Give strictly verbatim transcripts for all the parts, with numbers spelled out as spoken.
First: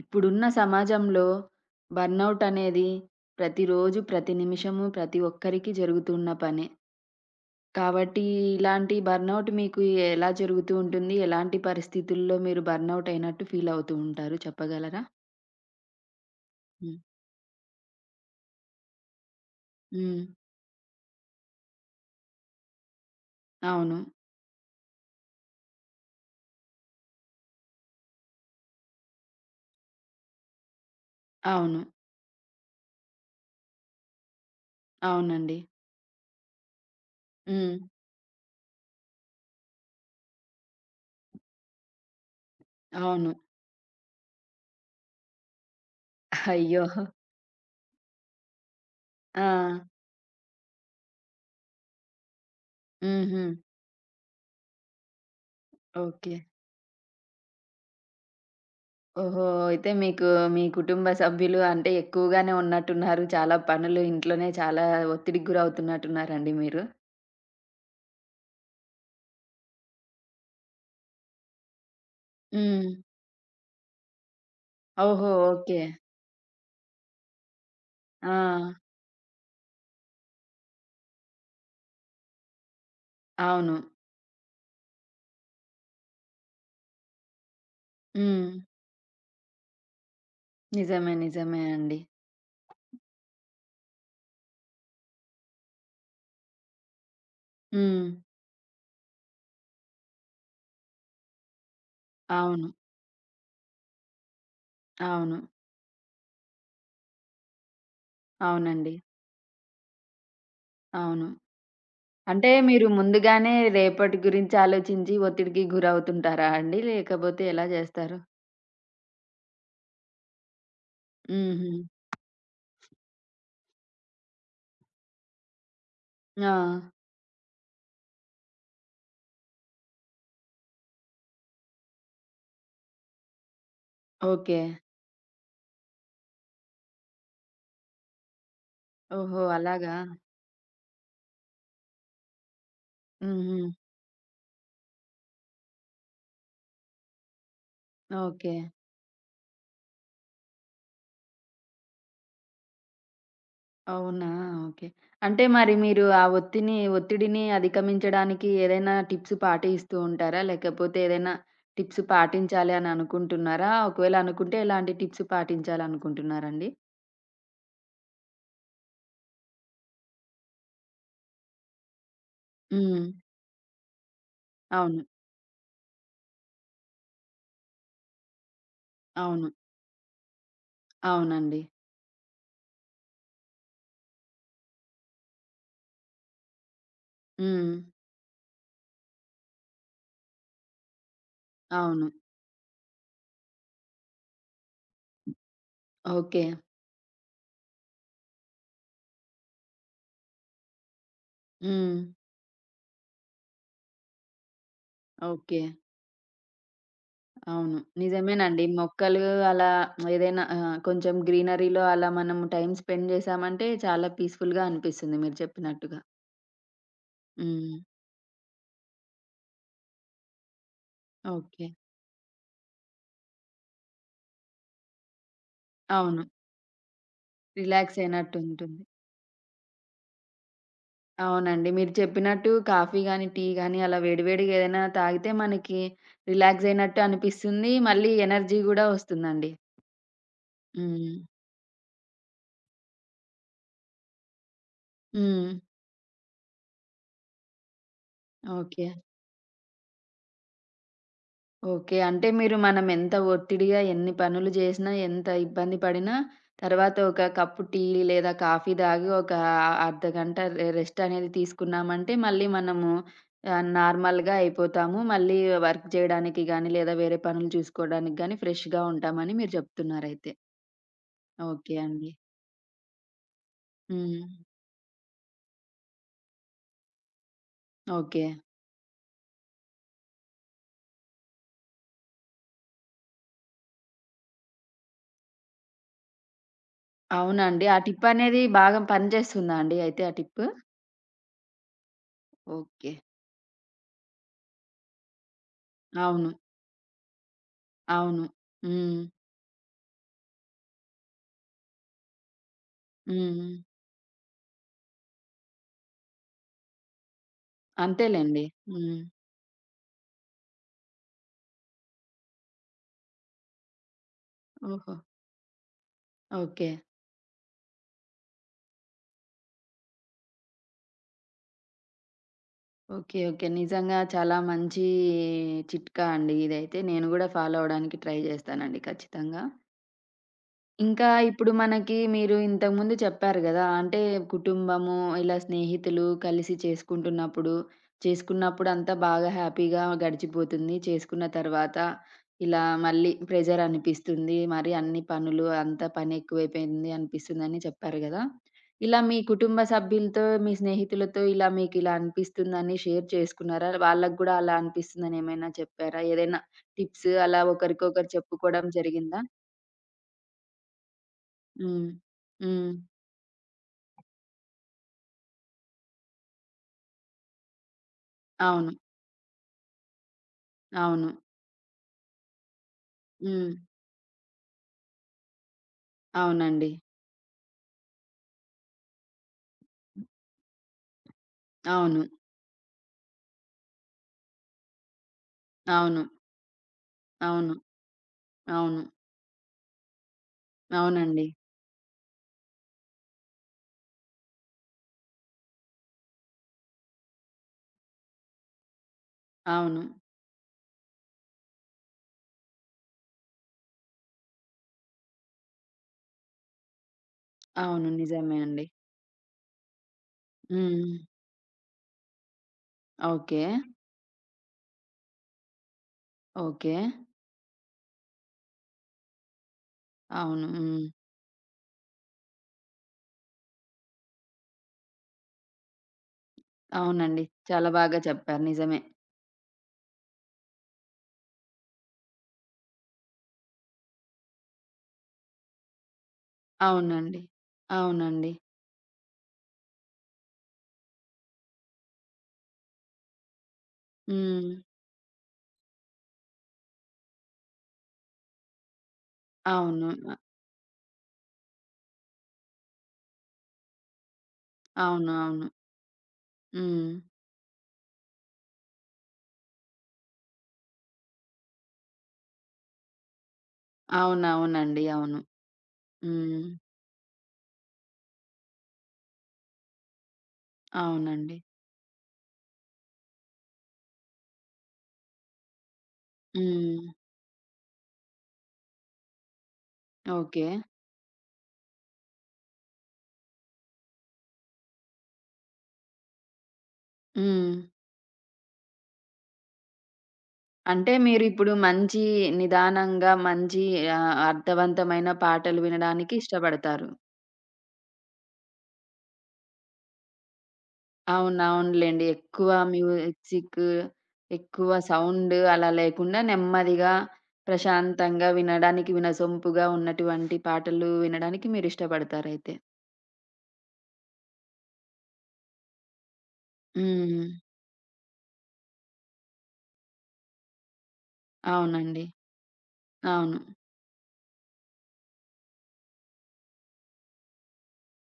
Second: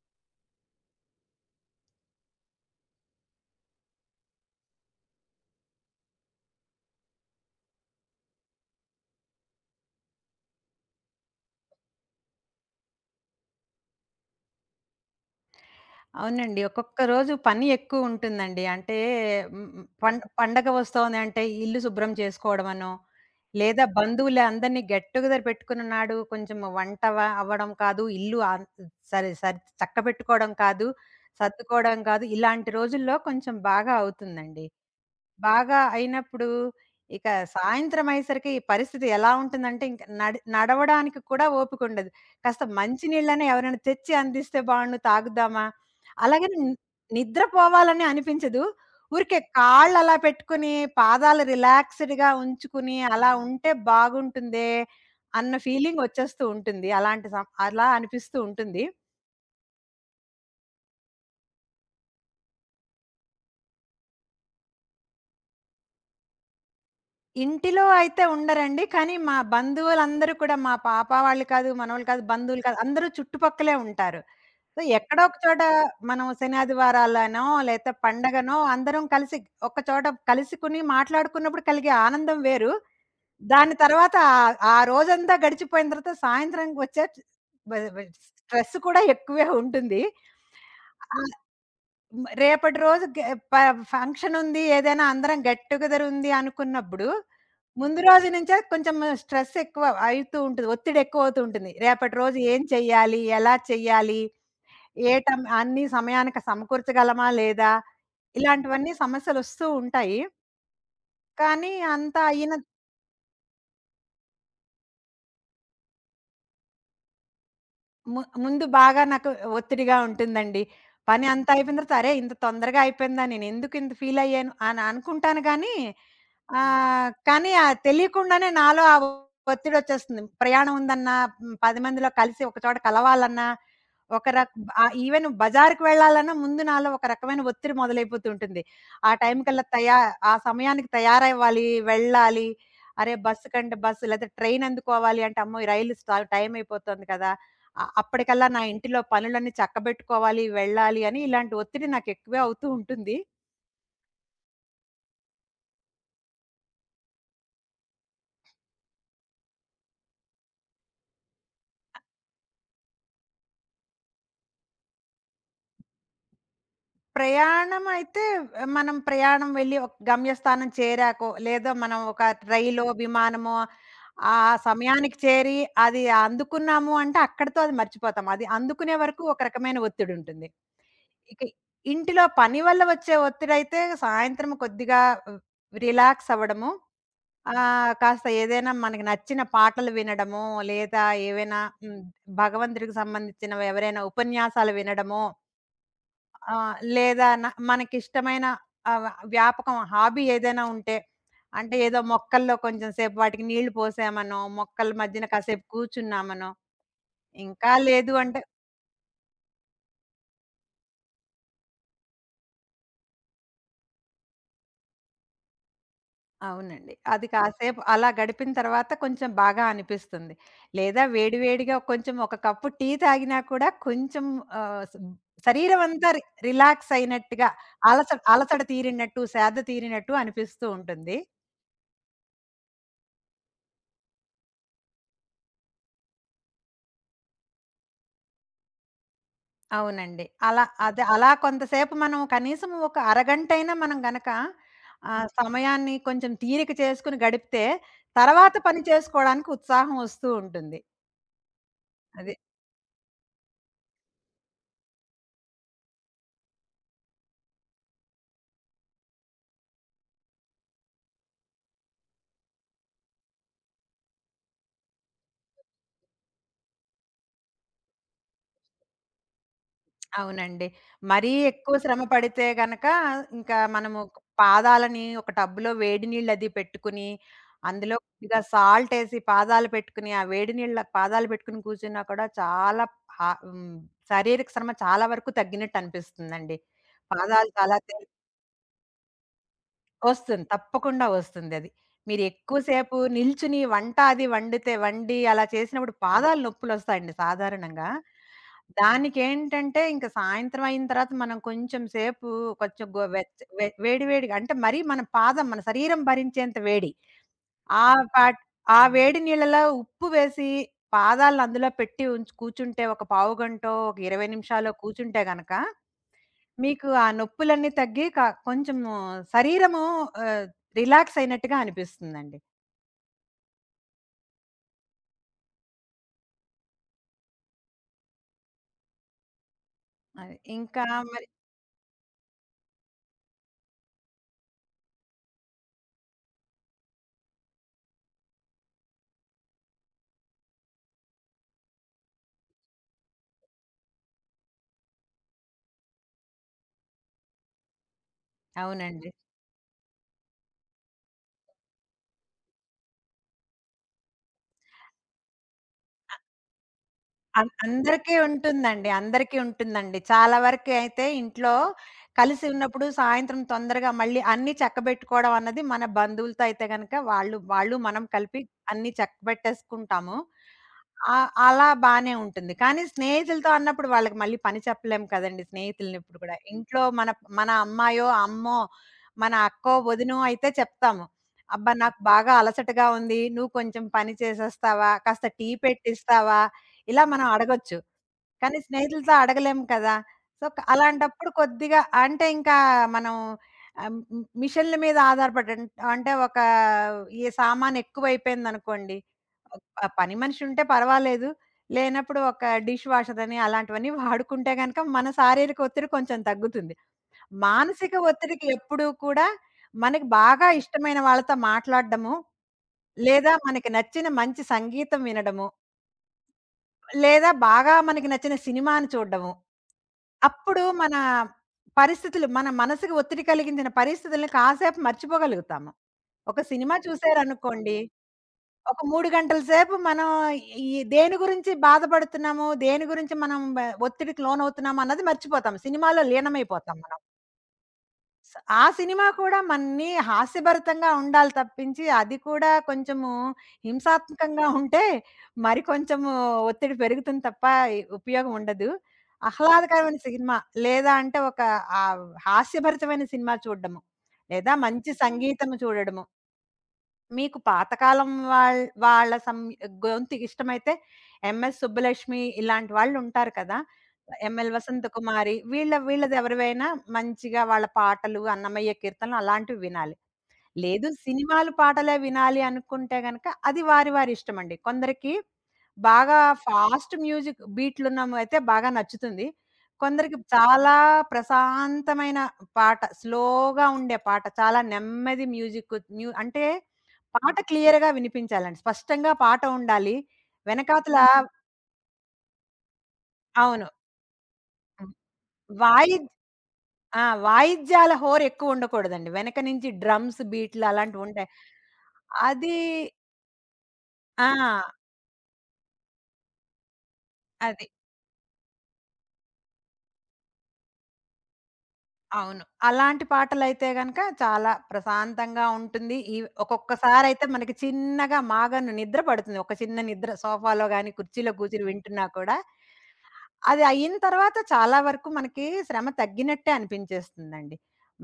ఇప్పుడున్న సమాజంలో బర్నౌట్ అనేది ప్రతిరోజు, ప్రతి నిమిషము, ప్రతి ఒక్కరికి జరుగుతున్న పనే. కాబట్టి ఇలాంటి బర్నౌట్ మీకు ఎలా జరుగుతూ ఉంటుంది? ఎలాంటి పరిస్థితుల్లో మీరు బర్నౌట్ అయినట్టు ఫీల్ అవుతూ ఉంటారు చెప్పగలరా? అవునండి. హ్మ్. ఒక్కొక్క రోజు పని ఎక్కువుంటుందండి. అంటే హ్మ్, హ్మ్. పం హ్మ్. పండగ వస్తోంది అంటే ఇల్లు శుభ్రం చేసుకోవడమనో, లేదా అవును. బంధువులు అందరిని గెట్ టుగెదర్ పెట్టుకున్న నాడు కొంచెం వంట వ అవ్వడం కాదు, ఇల్లు ఆన్ సరే సర్ చక్కబెట్టుకోవడం కాదు, అవును. సర్దుకోవడం కాదు, ఇలాంటి రోజుల్లో కొంచెం బాగా అవుతుందండి. అవునండి. బాగా అయినప్పుడు, ఇక హ్మ్. సాయంత్రం అయ్యేసరికి ఈ పరిస్థితి ఎలా ఉంటుందంటే, ఇంక నడి నడవడానికి కూడా ఓపికుండదు. కాస్త మంచి అవును. నీళ్ళని ఎవరైనా తెచ్చి అందిస్తే బావుండు తాగుద్దామా? అలాగని ని అయ్యో! నిద్రపోవాలని అనిపించదు. ఊరికే ఆ! కాళ్ళలా పెట్టుకొని, పాదాలు రిలాక్స్‌డ్‌గా ఉంచుకుని, అలా హుహు. ఉంటే బాగుంటుందే అన్న ఓకే. ఫీలింగొచ్చేస్తూ ఉంటుంది. అలాంటి సం అలా అనిపిస్తూ ఉంటుంది. ఓహో! అయితే మీకు మీ కుటుంబ సభ్యులు అంటే ఎక్కువగానే ఉన్నట్టున్నారు. చాలా పనులు ఇంట్లోనే చాలా ఒత్తిడికి గురవుతున్నట్టున్నారండి మీరు? ఇంటిలో అయితే ఉండరండి. కానీ మా బంధువులందరూ కూడా మా పాప వాళ్ళు కాదు, మనోళ్ళు కాదు, బంధువులు కాదు హ్మ్. అందరూ చుట్టుపక్కలే ఉంటారు. సో, ఎక్కడో ఓహో! ఒక చోట ఓకే. మనం శనాదివారాలనో లేతే ఆ! పండగనో అందరం కలిసి ఒక చోట కలుసుకుని మాట్లాడుకున్నప్పుడు కలిగే ఆనందం వేరు. దాని అవును. తర్వాత ఆహ్, ఆ రోజంతా గడిచిపోయిన తర్వాత సాయంత్రంకొచ్చే బ బ హ్మ్. స్ట్రెస్ కూడా ఎక్కువే ఉంటుంది. నిజమే. ఆ! హ్మ్. నిజమే అండి. రేపటి రోజు గె ప ఫంక్షనుంది, ఏదైనా అందరం గెట్ టుగెదర్ ఉంది అనుకున్నప్పుడు, ముందు హ్మ్. రోజు నుంచే కొంచెం స్ట్రెస్ ఎక్కువ అయితూ ఉంటది. ఒత్తిడి ఎక్కువవుతూ ఉంటుంది. రేపటి రోజు ఏం అవును. చెయ్యాలి? ఎలా చెయ్యాలి? ఏ అవును. టైం అన్నీ సమయానికి సమకూర్చగలమా? లేదా? ఇలాంటివన్నీ అవునండి. సమస్యలొస్తూ ఉంటాయి. అవును. కానీ అంతా అంటే అయిన మీరు ముందుగానే రేపటి గురించి ఆలోచించి ఒత్తిడికి గురవుతుంటారా అండి? లేకపోతే ఎలా చేస్తారు? ము ముందు బాగా నాకు ఒత్తిడిగా ఉంటుందండి. పని అంతా హుహు. అయిపోయిన తర్వాత అరే! ఇంత తొందరగా అయిపోయిందా? నేనెందుకు ఇంత ఫీల్ అయ్యాను అని అనుకుంటాను గానీ, ఆ! అవును. ఆహ్, కానీ ఆ తెలియకుండానే నాలో ఆ ఒత్తిడొచ్చేస్తుంది. ప్రయాణం ఉందన్నా, హ్మ్, పది మందిలో కలిసి ఒక చోట కలవాలన్నా ఒక రక్ ఓకే. ఆహ్, ఈవెన్ బజార్‌కి వెళ్ళాలన్నా ముందు నాలో ఒక రకమైన ఒత్తిడి మొదలైపోతుంటుంది. ఆ టైం ఓహో! కల్లా అలాగా. తయా ఆ సమయానికి తయారవ్వాలి, వెళ్ళాలి. అరే! బస్సు హుహు. కంటే బస్సు లేకపోతే ట్రైన్ అందుకోవాలి అంటే, అమ్మో! ఈ రైలు స్ట టైం అయిపోతుంది కదా! అ అప్పటికల్లా ఓకే. నా ఇంటిలో పనులన్నీ చక్కబెట్టుకోవాలి, వెళ్ళాలి అని ఇలాంటి ఒత్తిడి నాకు ఎక్కువే అవుతూ ఉంటుంది. అవునా! ఓకే. అంటే మరి మీరు ఆ ఒత్తిని ఒత్తిడిని అధిగమించడానికి ఏదైనా టిప్స్ పాటిస్తూ ఉంటారా? లేకపోతే ఏదైనా టిప్స్ పాటించాలి అని అనుకుంటున్నారా? ఒకవేళ అనుకుంటే ఎలాంటి టిప్స్ పాటించాలనుకుంటున్నారండి? ప్రయాణమైతే మనం ప్రయాణం వెళ్ళి ఒక గమ్యస్థానం చేరాకో, లేదా మనం ఒక రైలో, హ్మ్. విమానమో ఆ అవును. సమయానికి చేరి అది అందుకున్నాము అంటే అక్కడితో అది మర్చిపోతాం. అది అందుకునే వరకు ఒక అవును. రకమైన ఒత్తిడుంటుంది. ఇక అవునండి. ఇంటిలో పని వల్ల వచ్చే ఒత్తిడైతే సాయంత్రం కొద్దిగా రిలాక్స్ అవ్వడము. హ్మ్. ఆహ్, కాస్త ఏదైనా మనకి నచ్చిన పాటలు వినడమో, లేదా ఏవైనా హ్మ్, అవును. భగవంతుడికి సంబంధించినవి ఎవరైనా ఉపన్యాసాలు వినడమో. ఓకే. ఆ! లేదా న మనకిష్టమైన ఆహ్, వ్యాపకం హాబీ ఏదైనా ఉంటే, అంటే హ్మ్. ఏదో మొక్కల్లో కొంచెం సేపు వాటికి నీళ్లు పోసామనో, మొక్కల మధ్యన ఓకే. కాసేపు కూర్చున్నామనో, ఇంకా అవును. లేదు అంటే నిజమేనండి. మొక్కలు అలా ఏదైనా ఆహ్, కొంచెం గ్రీనరీలో అలా మనం టైమ్ స్పెండ్ చేశామంటే చాలా పీస్‌ఫుల్‌గా అనిపిస్తుంది మీరు చెప్పినట్టుగా. అవునండి. అది హ్మ్. కాసేపు అలా గడిపిన తర్వాత కొంచెం బాగా అనిపిస్తుంది. లేదా వేడి ఓకే. వేడిగా కొంచెం ఒక కప్పు టీ తాగినా కూడా కొంచెం ఆహ్, స్ శరీరం అంతా రి అవును. రిలాక్స్ అయినట్టుగా రిలాక్స్ అలస అలసట అయినట్టుంటుంది. తీరినట్టు, సేద తీరినట్టు అనిపిస్తూ ఉంటుంది. అవునండి. మీరు చెప్పినట్టు కాఫీ గాని, టీ గాని అలా వేడివేడిగా ఏదైనా తాగితే మనకి రిలాక్స్ అయినట్టు అనిపిస్తుంది. మళ్ళీ ఎనర్జీ గూడా వస్తుందండి. అవునండి. అలా అదే హ్మ్. అలా కొంతసేపు మనం కనీసం ఒక అరగంటైనా మనం గనక ఆహ్, హ్మ్. సమయాన్ని కొంచెం తీరిక చేసుకొని గడిపితే తర్వాత పని ఓకే. చేసుకోవడానికి ఉత్సాహం వస్తూ ఉంటుంది. ఓకే. అంటే అది. మీరు మనం ఎంత ఒత్తిడిగా ఎన్ని పనులు జేసినా, ఎంత ఇబ్బంది పడినా తర్వాత ఒక కప్పు టీ లేదా కాఫీ దాగి ఒక అర్ధగంట రె రెస్ట్ అనేది తీసుకున్నామంటే మళ్ళీ మనము ఆహ్, నార్మల్‌గా అయిపోతాము. మళ్ళీ వర్క్ చేయడానికి గానీ, లేదా వేరే పనులు చూసుకోవడానికి గానీ ఫ్రెష్‌గా ఉంటామని మీరు జెప్తున్నారయితే. అవునండి. మరీ ఎక్కువ ఓకే శ్రమ అండి. పడితే గనక ఇంకా మనము హ్మ్. పాదాలని ఒక టబ్‌లో వేడి నీళ్ళది పెట్టుకుని, అందులో ఓకే. కొద్దిగా సాల్టేసి పాదాలు పెట్టుకుని, ఆ వేడి నీళ్ళ పాదాలు పెట్టుకుని కూర్చున్నా కూడా చాలా హా హ్మ్. శారీరక శ్రమ చాలా వరకు తగ్గినట్టు అనిపిస్తుందండి. పాదాలు అవునండి. చాలా ఆ టిప్ తేలిక అనేది బాగా పని జేస్తుందా అండి అయితే ఆ వస్తుంది. టిప్పు? తప్పకుండా వస్తుందది. మీరెక్కువ ఓకే. సేపు నిల్చుని వంట అది వండితే వండి అలా చేసినప్పుడు అవును. పాదాలు నొప్పులొస్తాయండి సాధారణంగా. అవును. హ్మ్. దానికేంటంటే ఇంక సాయంత్రం అయిన తర్వాత మనం కొంచెం సేపు కొంచెం గో వెచ్చ హ్మ్. వె వేడి వేడిగా అంటే మరీ మన పాదం మన శరీరం భరించేంత వేడి. ఆ పాట్ అంతేలెండి. ఆ హ్మ్. వేడి నీళ్ళలో ఉప్పు వేసి పాదాలను అందులో పెట్టి ఉంచి కూర్చుంటే ఒక పావుగంటో, ఒక ఇరవై నిమిషాలో ఓహో! కూర్చుంటే గనక ఓకే. మీకు ఆ నొప్పులన్నీ తగ్గి క కొంచెము శరీరము ఆహ్, రిలాక్స్ అయినట్టుగా అనిపిస్తుందండి. ఓకే. ఓకే. నిజంగా చాలా మంచి చిట్కా అండి ఇదైతే. నేను గూడా ఫాలో అవ్వడానికి ట్రై జేస్తానండి ఖచ్చితంగా. అది ఇంకా ఇంకా మరి ఇప్పుడు మనకి మీరు ఇంతకుముందు చెప్పారు గదా! అంటే కుటుంబము, ఇలా స్నేహితులు కలిసి చేసుకుంటున్నప్పుడు, చేసుకున్నప్పుడు అంతా బాగా హ్యాపీగా గడిచిపోతుంది. చేసుకున్న తర్వాత ఇలా మళ్ళీ ప్రెషర్ అనిపిస్తుంది. మరి అన్ని పనులు అంతా పని ఎక్కువైపోయింది అనిపిస్తుందని చెప్పారు గదా! ఇలా అవునండి. మీ కుటుంబ సభ్యులతో, మీ స్నేహితులతో ఇలా మీకిలా అనిపిస్తుందని షేర్ చేసుకున్నారా? వాళ్ళకి గూడా అలా అనిపిస్తుందని ఏమైనా చెప్పారా? ఏదైనా టిప్స్ అలా అన్ ఒకరికొకరు అందరికీ చెప్పుకోవడం ఉంటుందండి. జరిగిందా? అందరికీ ఉంటుందండి. చాలా వరకు అయితే ఇంట్లో హ్మ్. కలిసి హ్మ్. ఉన్నప్పుడు సాయంత్రం తొందరగా మళ్ళీ అన్నీ చక్కబెట్టుకోవడం అన్నది మన బంధువులతో అయితే గనక వాళ్ళు, వాళ్ళు మనం కలిపి అవును. అన్నీ చక్కబెట్టేసుకుంటాము. అవును. ఆహ్, అలా బానే ఉంటుంది. కానీ స్నేహితులతో హ్మ్. అన్నప్పుడు వాళ్ళకి మళ్ళీ పని చెప్పలేం కదండీ స్నేహితులని ఎప్పుడు కూడా. అవునండి. ఇంట్లో మన మన అమ్మాయో, అమ్మో, మన అక్కో, వదినో అయితే చెప్తాము. "అబ్బా! నాకు అవును. బాగా అలసటగా ఉంది. నువ్వు కొంచెం పని చేసేస్తావా? కాస్త టీ అవును. పెట్టిస్తావా?" ఇలా మనం అవును. అడగొచ్చు. కానీ అవును. స్నేహితులతో అడగలేము కదా! సో, క అవునండి. అలాంటప్పుడు కొద్దిగా అంటే ఇంకా మనం ఆహ్, మ్ మిషన్ల మీద ఆధారపడడం అంటే ఒక ఈ సామాను ఎక్కువైపోయిందనుకోండి. అవును. ప పని మనిషి ఉంటే పర్వాలేదు. లేనప్పుడు ఒక డిష్ వాషర్ అని అలాంటివన్నీ వాడుకుంటే గనక మన శారీరక ఒత్తిడి కొంచెం తగ్గుతుంది. అవును. మానసిక నిజమే ఒత్తిడికి అండి. ఎప్పుడూ కూడా మనకి బాగా హ్మ్. ఇష్టమైన వాళ్ళతో మాట్లాడడము, లేదా ఓకే. మనకి నచ్చిన మంచి సంగీతం వినడము ఓకే. లేదా బాగా మనకి నచ్చిన సినిమాని చూడ్డము. అవును. అప్పుడు హ్మ్. మన పరిస్థితులు మన మనసుకి ఒత్తిడి కలిగించిన పరిస్థితుల్ని కాసేపు మర్చిపోగలుగుతాము. ఒక సినిమా అవునండి. చాలా చూసారనుకోండి, బాగా చెప్పారు. నిజమే. ఒక మూడు గంటల సేపు మనం ఈ దేని గురించి బాధపడుతున్నాము, దేని గురించి మనం బ ఒత్తిడికి లోనవుతున్నాము అన్నది మర్చిపోతాం. సినిమాలో లీనమైపోతాం మనం. అవునండి. స అవునండి. ఆ సినిమా కూడా మన్ని హాస్యభరితంగా ఉండాలి తప్పించి, అది కూడా కొంచెము హింసాత్మకంగా హ్మ్. ఉంటే, మరి కొంచెము ఒత్తిడి పెరుగుతుంది తప్ప ఎ ఉపయోగం ఉండదు. అవును. ఆహ్లాదకరమైన ఆహ్, సినిమా లేదా అంటే ఒక ఆహ్, హాస్యభరితమైన సినిమా చూడడము. లేదా మంచి అవును. అవును. సంగీతము చూడడము. హ్మ్. మీకు పాతకాలం వాళ్ వాళ్ళ సం గొంతు ఇష్టమైతే 'ఎంఎస్ సుబ్బలక్ష్మి' ఇలాంటి వాళ్ళుంటారు కదా! 'ఎంఎల్ అవునవునండి. అవును. వసంతకుమారి' వీళ్ళ హ్మ్. వీళ్ళదెవరివైనా మంచిగా వాళ్ళ పాటలు, అన్నమయ్య కీర్తనలు అలాంటివి వినాలి. లేదు అవునండి. సినిమాలు, పాటలే వినాలి అనుకుంటే గనక అది వారి వారి ఇష్టమండి. కొందరికి బాగా హ్మ్. ఫాస్ట్ మ్యూజిక్ బీట్లున్నమయితే బాగా నచ్చుతుంది. కొందరికి ఓకే. చాలా ప్రశాంతమైన పాట, స్లోగా ఉండే పాట, చాలా నెమ్మది మ్యూజిక్ న్యూ అంటే పాట హ్మ్. క్లియర్‌గా వినిపించాలండి. స్పష్టంగా పాట ఉండాలి. అంటే వెనకాతల మీరిప్పుడు మంచి నిదానంగా, మంచి అవును. ఆహ్, అర్థవంతమైన పాటలు వాయి వినడానికి ఇష్టపడతారు. ఆ! వాయిద్యాల హోరెక్కువుండకూడదండి. వెనక నుంచి డ్రమ్స్ బీట్లు అలాంటివుంటాయి. అవును. అవునులెండి. ఎక్కువ అది మ్యూజిక్, ఆ! ఎక్కువ సౌండ్ అలా లేకుండా నెమ్మదిగా, అది. ప్రశాంతంగా వినడానికి వినసొంపుగా ఉన్నటువంటి పాటలు వినడానికి అవును. మీరిష్టపడతారయితే. అలాంటి పాటలైతే గనక చాలా ప్రశాంతంగా ఉంటుంది. ఈవ్ ఒక్కొక్కసారయితే హ్మ్. మనకి చిన్నగా మాగాను నిద్ర పడుతుంది. ఒక చిన్న నిద్ర సోఫాలో గాని, కుర్చీలో కూర్చొని వింటున్నా అవునండి. కూడా, అవును. అది అయిన తర్వాత చాలా వరకు మనకి శ్రమ తగ్గినట్టే అనిపించేస్తుందండి.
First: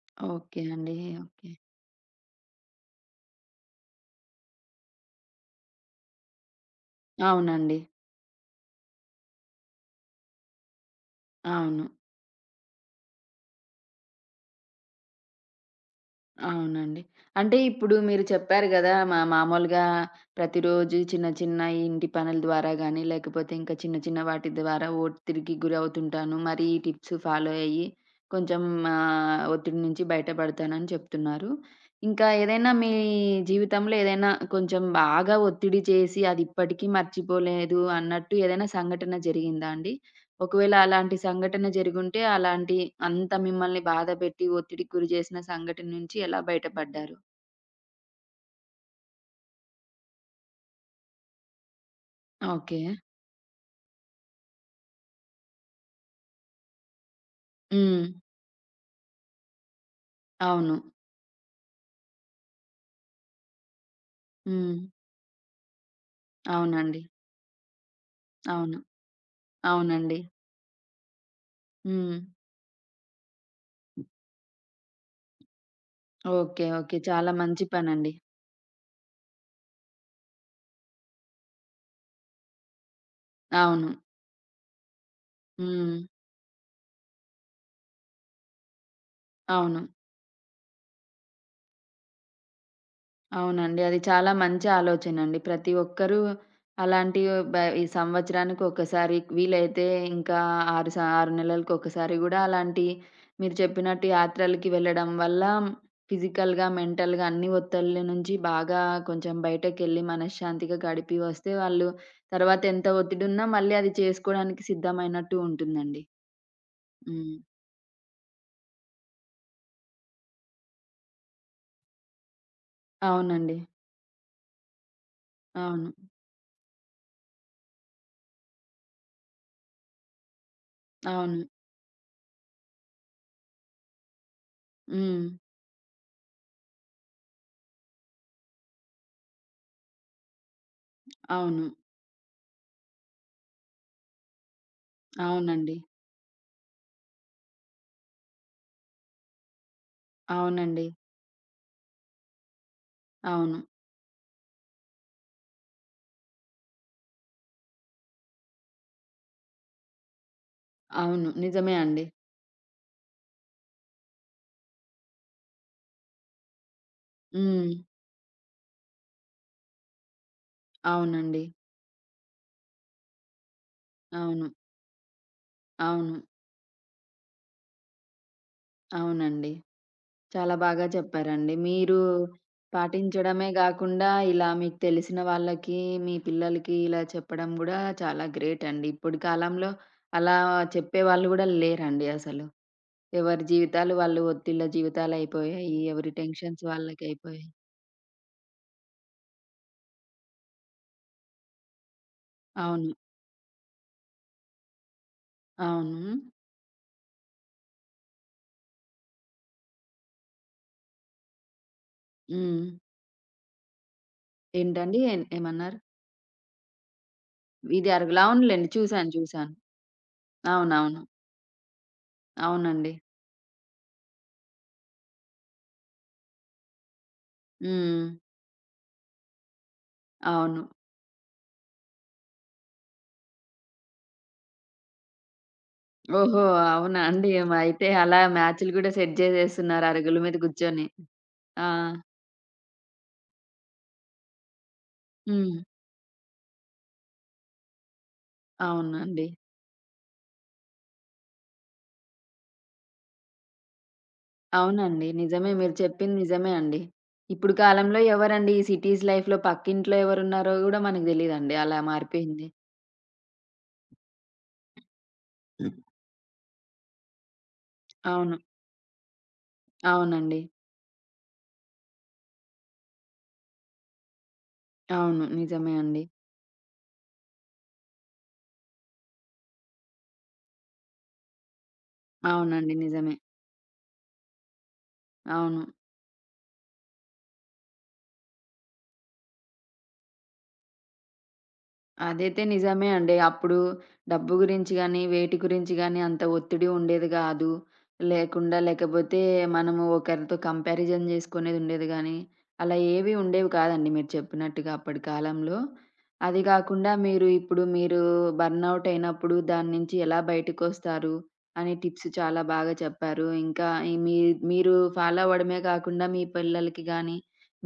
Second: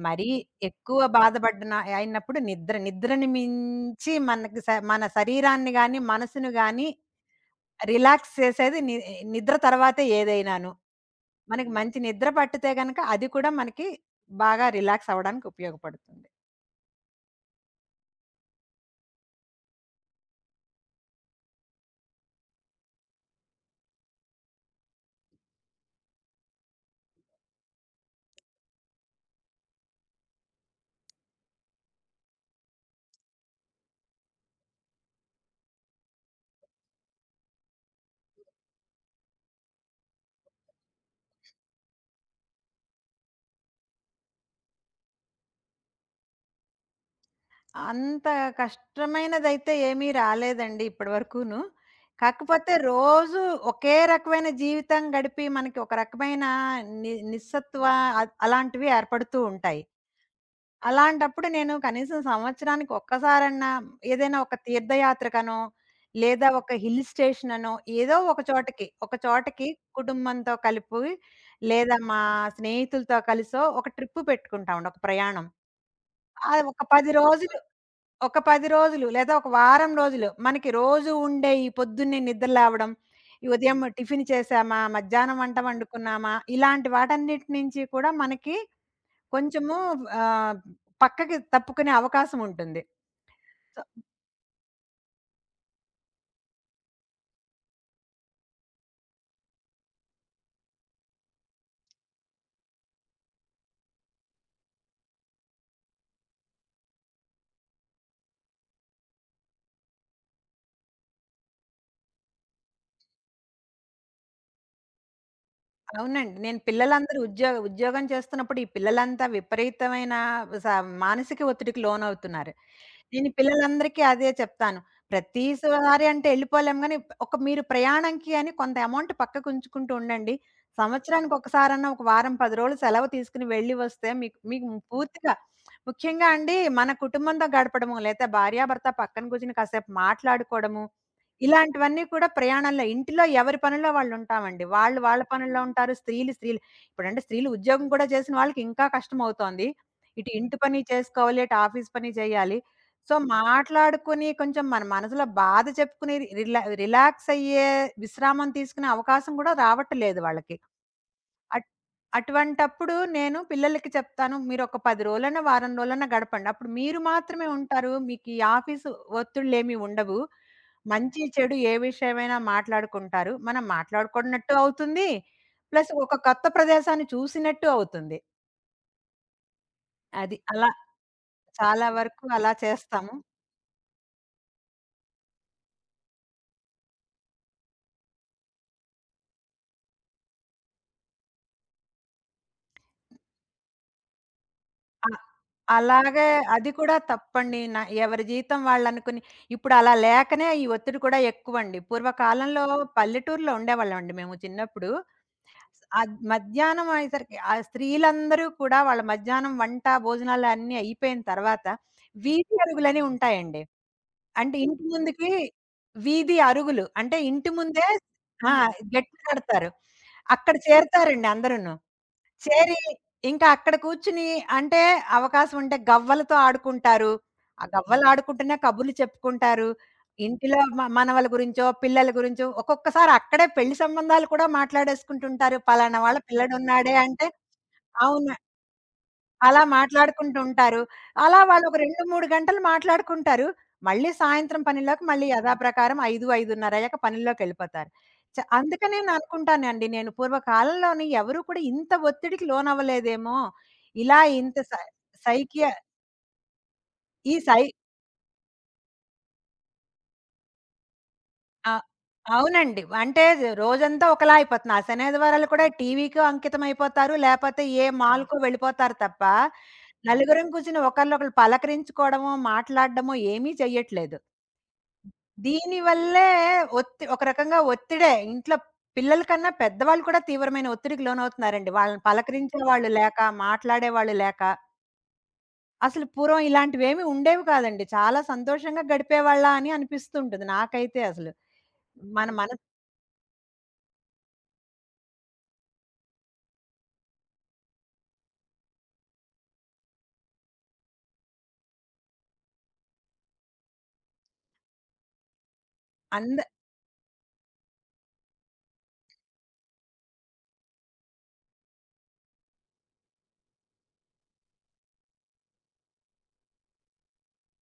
మరీ ఓకే అండి. ఎక్కువ ఓకే. బాధపడిన అయినప్పుడు నిద్ర. నిద్రని మించి మనకి స మన శరీరాన్ని గాని, మనసును గాని అవునండి. రిలాక్స్ చేసేది ని నిద్ర తర్వాతే ఏదైనాను. మనకి అవును. మంచి నిద్ర పట్టితే గనక అది కూడా మనకి బాగా రిలాక్స్ అవ్వడానికి ఉపయోగపడుతుంది. అవునండి. అంటే ఇప్పుడు మీరు చెప్పారు గదా! మా మామూలుగా ప్రతిరోజు చిన్న చిన్న ఈ ఇంటి పనుల ద్వారా గానీ, లేకపోతే ఇంకా చిన్న చిన్న వాటి ద్వారా ఒత్తిడికి గురవుతుంటాను. మరి ఈ టిప్స్ ఫాలో అయ్యి కొంచెం ఆహ్, ఒత్తిడి నుంచి బయటపడతానని చెప్తున్నారు. ఇంకా ఏదైనా మీ జీవితంలో ఏదైనా కొంచెం బాగా ఒత్తిడి చేసి అది ఇప్పటికీ మర్చిపోలేదు అన్నట్టు ఏదైనా సంఘటన జరిగిందా అండి? ఒకవేళ అలాంటి సంఘటన జరిగుంటే, అలాంటి అంత మిమ్మల్ని బాధపెట్టి, ఒత్తిడికి గురి చేసిన సంఘటన నుంచి ఎలా బయటపడ్డారు? అంత కష్టమైనదైతే ఏమీ రాలేదండి ఇప్పటి వరకును. కాకపోతే ఓకే. రోజు ఒకే రకమైన జీవితం గడిపి మనకి ఒక రకమైన ని నిస్సత్వ హ్మ్. అ అలాంటివి ఏర్పడుతూ ఉంటాయి. అవును. అలాంటప్పుడు నేను కనీసం సంవత్సరానికి ఒక్కసారన్నా ఏదైనా ఒక హ్మ్. తీర్థయాత్రకనో, లేదా ఒక అవునండి. హిల్ స్టేషన్ అనో ఏదో ఒక అవును. చోటకి, ఒక చోటకి అవునండి. కుటుంబంతో కలిపి లేదా హ్మ్. మా స్నేహితులతో కలిసో ఒక ట్రిప్ పెట్టుకుంటామండి. ఒక ప్రయాణం. అది ఓకే. ఒక ఓకే. 10 చాలా రోజులు, మంచి పనండి. ఒక పది రోజులు లేదా ఒక వారం రోజులు మనకి రోజు ఉండే ఈ పొద్దున్నే నిద్ర లేవడం, ఈ ఉదయం అవును. టిఫిన్ చేశామా? మధ్యాహ్నం వంట హ్మ్. వండుకున్నామా? ఇలాంటి వాటన్నిటి నుంచి కూడా మనకి కొంచెము అవును. ఆహ్, పక్కకి తప్పుకునే అవకాశం ఉంటుంది. సో అవునండి. అది చాలా మంచి ఆలోచనండి. ప్రతి ఒక్కరూ అలాంటి బ ఈ సంవత్సరానికి ఒకసారి వీలైతే ఇంకా 6 సా ఆరు నెలలకు ఒకసారి గూడా అలాంటి మీరు చెప్పినట్టు యాత్రలకి వెళ్ళడం వల్ల ఫిజికల్‌గా, మెంటల్‌గా అన్ని ఒత్తిళ్ళ నుంచి బాగా కొంచెం బయటకెళ్ళి మనశ్శాంతిగా గడిపి వస్తే వాళ్ళు తర్వాత ఎంత ఒత్తిడున్నా మళ్ళీ అది చేసుకోవడానికి సిద్ధమైనట్టు ఉంటుందండి. అవునండి. నేను పిల్లలందరూ హ్మ్. ఉద్యో ఉద్యోగం చేస్తున్నప్పుడు, ఈ పిల్లలంతా విపరీతమైన స మానసిక ఒత్తిడికి లోనవుతున్నారు. నేను అవునండి. పిల్లలందరికీ అదే చెప్తాను. అవును. ప్రతిసారి అంటే ఎళ్ళిపోలేము గానీ, ఒక మీరు ప్రయాణంకి అని కొంత అమౌంట్ పక్కకు ఉంచుకుంటూ ఉండండి. సంవత్సరానికి అవును. ఒకసారన్నా ఒక వారం, పది రోజులు సెలవు తీసుకొని వెళ్ళి వస్తే మీకు మీకు హ్మ్. పూర్తిగా ముఖ్యంగా అండి మన కుటుంబంతో గడపడము, లేతే భార్యాభర్త పక్కన కూర్చొని కాసేపు మాట్లాడుకోవడము, అవును. ఇలాంటివన్నీ కూడా ప్రయాణంలో ఇంటిలో ఎవరి పనుల్లో వాళ్ళుంటామండి. వాళ్ళు వాళ్ళ పనుల్లో అవునండి. ఉంటారు. స్త్రీలు స్త్రీలు ఇప్పుడంటే స్త్రీలు ఉద్యోగం కూడా చేసిన వాళ్ళకి ఇంకా కష్టమవుతోంది. ఇటు ఇంటి పని అవునండి. చేసుకోవాలి, అటు ఆఫీస్ పని చేయాలి. సో, అవును. మాట్లాడుకొని కొంచెం మన మనసులో బాధ చెప్పుకుని రిలా రిలాక్స్ అయ్యే విశ్రామం తీసుకునే అవకాశం గూడా రావట్లేదు వాళ్ళకి. అవును. అట్ నిజమే అండి. అటువంటప్పుడు నేను పిల్లలకి చెప్తాను, "మీరొక పది రోజులైనా, వారం రోజులైనా గడపండి. అప్పుడు మీరు మాత్రమే హ్మ్. ఉంటారు. మీకీ ఆఫీసు ఒత్తిళ్ళేమీ ఉండవు. మంచి, అవునండి. చెడు ఏ విషయమైనా మాట్లాడుకుంటారు. మనం అవును. మాట్లాడుకున్నట్టు అవుతుంది. ప్లస్ అవును. ఒక కొత్త ప్రదేశాన్ని చూసినట్టు అవుతుంది." అవునండి. అది. చాలా అలా బాగా చెప్పారండి. చాలా మీరు వరకు అలా చేస్తాము. పాటించడమే గాకుండా, ఇలా మీకు తెలిసిన వాళ్ళకి, మీ పిల్లలకి ఇలా చెప్పడం గూడా చాలా గ్రేట్ అండి. ఇప్పుడు కాలంలో అలా చెప్పేవాళ్ళు గూడా లేరండి అసలు. ఎవరి జీవితాలు వాళ్ళు ఒత్తిళ్ళ అ జీవితాలయిపోయాయి. ఎవరి అలాగే టెన్షన్స్ అది కూడా వాళ్ళకయిపోయాయి. తప్పండి. న ఎవరి జీతం వాళ్ళనుకుని ఇప్పుడు అలా లేకనే ఈ ఒత్తిడి కూడా ఎక్కువండి. పూర్వకాలంలో అవును. పల్లెటూరులో ఉండేవాళ్ళమండి మేము చిన్నప్పుడు. స్ అద్ అవును. మధ్యాహ్నం అయ్యేసరికి ఆ స్త్రీలందరూ కూడా వాళ్ళ మధ్యాహ్నం వంట, భోజనాలు అన్నీ అయిపోయిన తర్వాత వీధి హ్మ్. అరుగులని ఉంటాయండి. అంటే ఇంటి ఏంటండి? ఏన్ ముందుకి ఏమన్నారు? వీధి అరుగులు. అంటే ఇంటి ముందే ఇది అరగలా ఆ! అవునులెండి. చూసాను. గట్లు చూసాను. కడతారు. అక్కడ అవునవును. చేరతారండి అందరూను. చేరి అవునండి. ఇంకా అక్కడ కూర్చుని అంటే అవకాశం ఉంటే గవ్వలతో ఆడుకుంటారు. ఆ గవ్వలు హ్మ్. ఆడుకుంటూనే కబుర్లు చెప్పుకుంటారు. ఇంటిలో అవును. మ మనవల గురించో, పిల్లల గురించో ఒక్కొక్కసారి అక్కడే పెళ్లి సంబంధాలు కూడా మాట్లాడేసుకుంటుంటారు. పలానా వాళ్ళ ఓహో! పిల్లడున్నాడే అవునా అంటే అండి? ఏం అయితే అలా అవును. మ్యాచ్‌లు గూడా సెట్ అలా జేసేస్తున్నారు అరుగుల మీద మాట్లాడుకుంటూ ఉంటారు. గూర్చొని. అలా వాళ్ళు ఆ! ఒక రెండు, మూడు గంటలు మాట్లాడుకుంటారు. మళ్ళీ సాయంత్రం పనిలోకి మళ్ళీ హ్మ్. యథాప్రకారం ఐదు, ఐదున్నర అయ్యాక పనుల్లోకెళ్ళిపోతారు. చ అందుకనే నేను అవునండి. అనుకుంటానండి నేను పూర్వకాలంలోని ఎవరు కూడా ఇంత ఒత్తిడికి లోనవ్వలేదేమో! ఇలా ఇంత సై అవునండి. నిజమే. సైకియ మీరు చెప్పింది నిజమే అండి. ఈ ఇప్పుడు సై కాలంలో ఎవరండి ఈ సిటీస్ లైఫ్‌లో పక్కింట్లో ఎవరున్నారో గూడా మనకు తెలీదండి. ఆ! అలా మారిపోయింది. అవునండి. అంటే రోజంతా ఒకలా అయిపోతుంది. ఆ శని, ఆదివారాలు కూడా టీవీకి అంకితం అయిపోతారు. లేపోతే ఏ అవును. అవును. మాల్‌కో వెళ్ళిపోతారు తప్ప, అవునండి. నలుగురం కూర్చొని ఒకళ్ళనొకళ్ళు పలకరించుకోవడమో, మాట్లాడడమో ఏమీ చెయ్యట్లేదు. అవును. నిజమే అండి. దీనివల్లే ఒత్తి ఒక రకంగా ఒత్తిడే. ఇంట్లో పిల్లల కన్నా పెద్దవాళ్ళు కూడా తీవ్రమైన ఒత్తిడికి లోనవుతున్నారండి. వాళ్ళని అవునండి. పలకరించేవాళ్ళు నిజమే. లేక, మాట్లాడేవాళ్ళు లేక. అవును. అసలు పూర్వం ఇలాంటివేమి ఉండేవి కాదండి. చాలా సంతోషంగా గడిపేవాళ్ళా అని అనిపిస్తూ ఉంటుంది నాకైతే అసలు. మన అదైతే మన నిజమే అండి. అప్పుడు డబ్బు గురించి గానీ, వేటి గురించి గానీ అంత ఒత్తిడి ఉండేది గాదు. లేకుండా లేకపోతే మనము ఒకరితో కంపారిజన్ జేసుకునేదుండేది గానీ, అలా ఏవి ఉండేవి కాదండి మీరు చెప్పినట్టుగా అప్పటి కాలంలో. అంద అది గాకుండా మీరు ఇప్పుడు మీరు బర్న్‌ఔట్ అయినప్పుడు దాని నుంచి ఎలా బయటకొస్తారు అనే టిప్స్ చాలా బాగా చెప్పారు. ఇంకా ఈ మీ మీరు ఫాలో అవ్వడమే కాకుండా మీ పిల్లలకి గానీ,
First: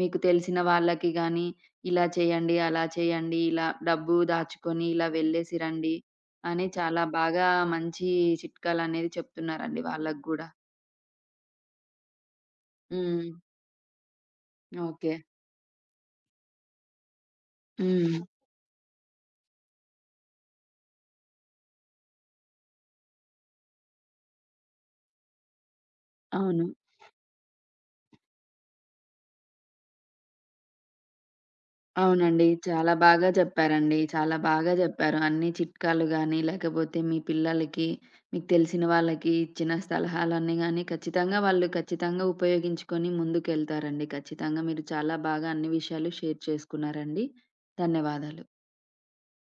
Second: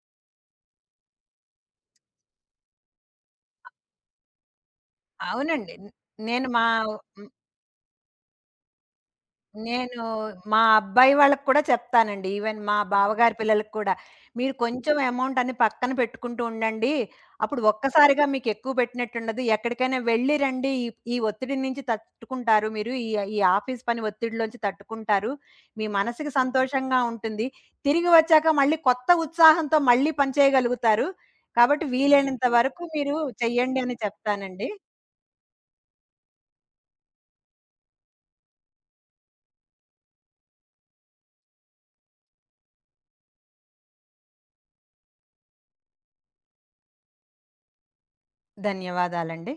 మీకు తెలిసిన వాళ్ళకి గానీ ఇలా చేయండి, అలా చేయండి, ఇలా డబ్బు దాచుకొని ఇలా వెళ్ళేసి అవునండి. న్ రండి నేను మా అని చాలా హ్మ్. బాగా మంచి చిట్కాలనేది చెప్తున్నారండి నేను వాళ్ళకి గూడా. మా అబ్బాయి వాళ్ళకి కూడా చెప్తానండి. ఈవెన్ మా హ్మ్. బావగారి పిల్లలకి కూడా. మీరు కొంచెం ఓకే. అమౌంట్ అని పక్కన పెట్టుకుంటూ ఉండండి. అప్పుడు హ్మ్. ఒక్కసారిగా మీకు ఎక్కువ పెట్టినట్టుండదు. ఎక్కడికైనా వెళ్లి రండి. ఈ ఈ ఒత్తిడి నుంచి తట్టుకుంటారు మీరు. ఈ ఈ ఆఫీస్ పని ఒత్తిడిలోంచి తట్టుకుంటారు. మీ మనసుకి అవును. సంతోషంగా ఉంటుంది. తిరిగి వచ్చాక మళ్ళీ కొత్త ఉత్సాహంతో మళ్ళీ పని చేయగలుగుతారు. కాబట్టి వీలైనంత అవునండి. వరకు చాలా మీరు బాగా చెయ్యండి అని చెప్పారండి. చాలా చెప్తానండి. బాగా చెప్పారు. అన్ని చిట్కాలు గానీ, లేకపోతే మీ పిల్లలకి, మీకు తెలిసిన వాళ్ళకి ఇచ్చిన సలహాలన్నీ గానీ, ఖచ్చితంగా వాళ్ళు ఖచ్చితంగా ఉపయోగించుకొని ముందుకెళ్తారండి. ఖచ్చితంగా మీరు చాలా బాగా అన్ని విషయాలు షేర్ చేసుకున్నారండి. ధన్యవాదాలు. ధన్యవాదాలండి.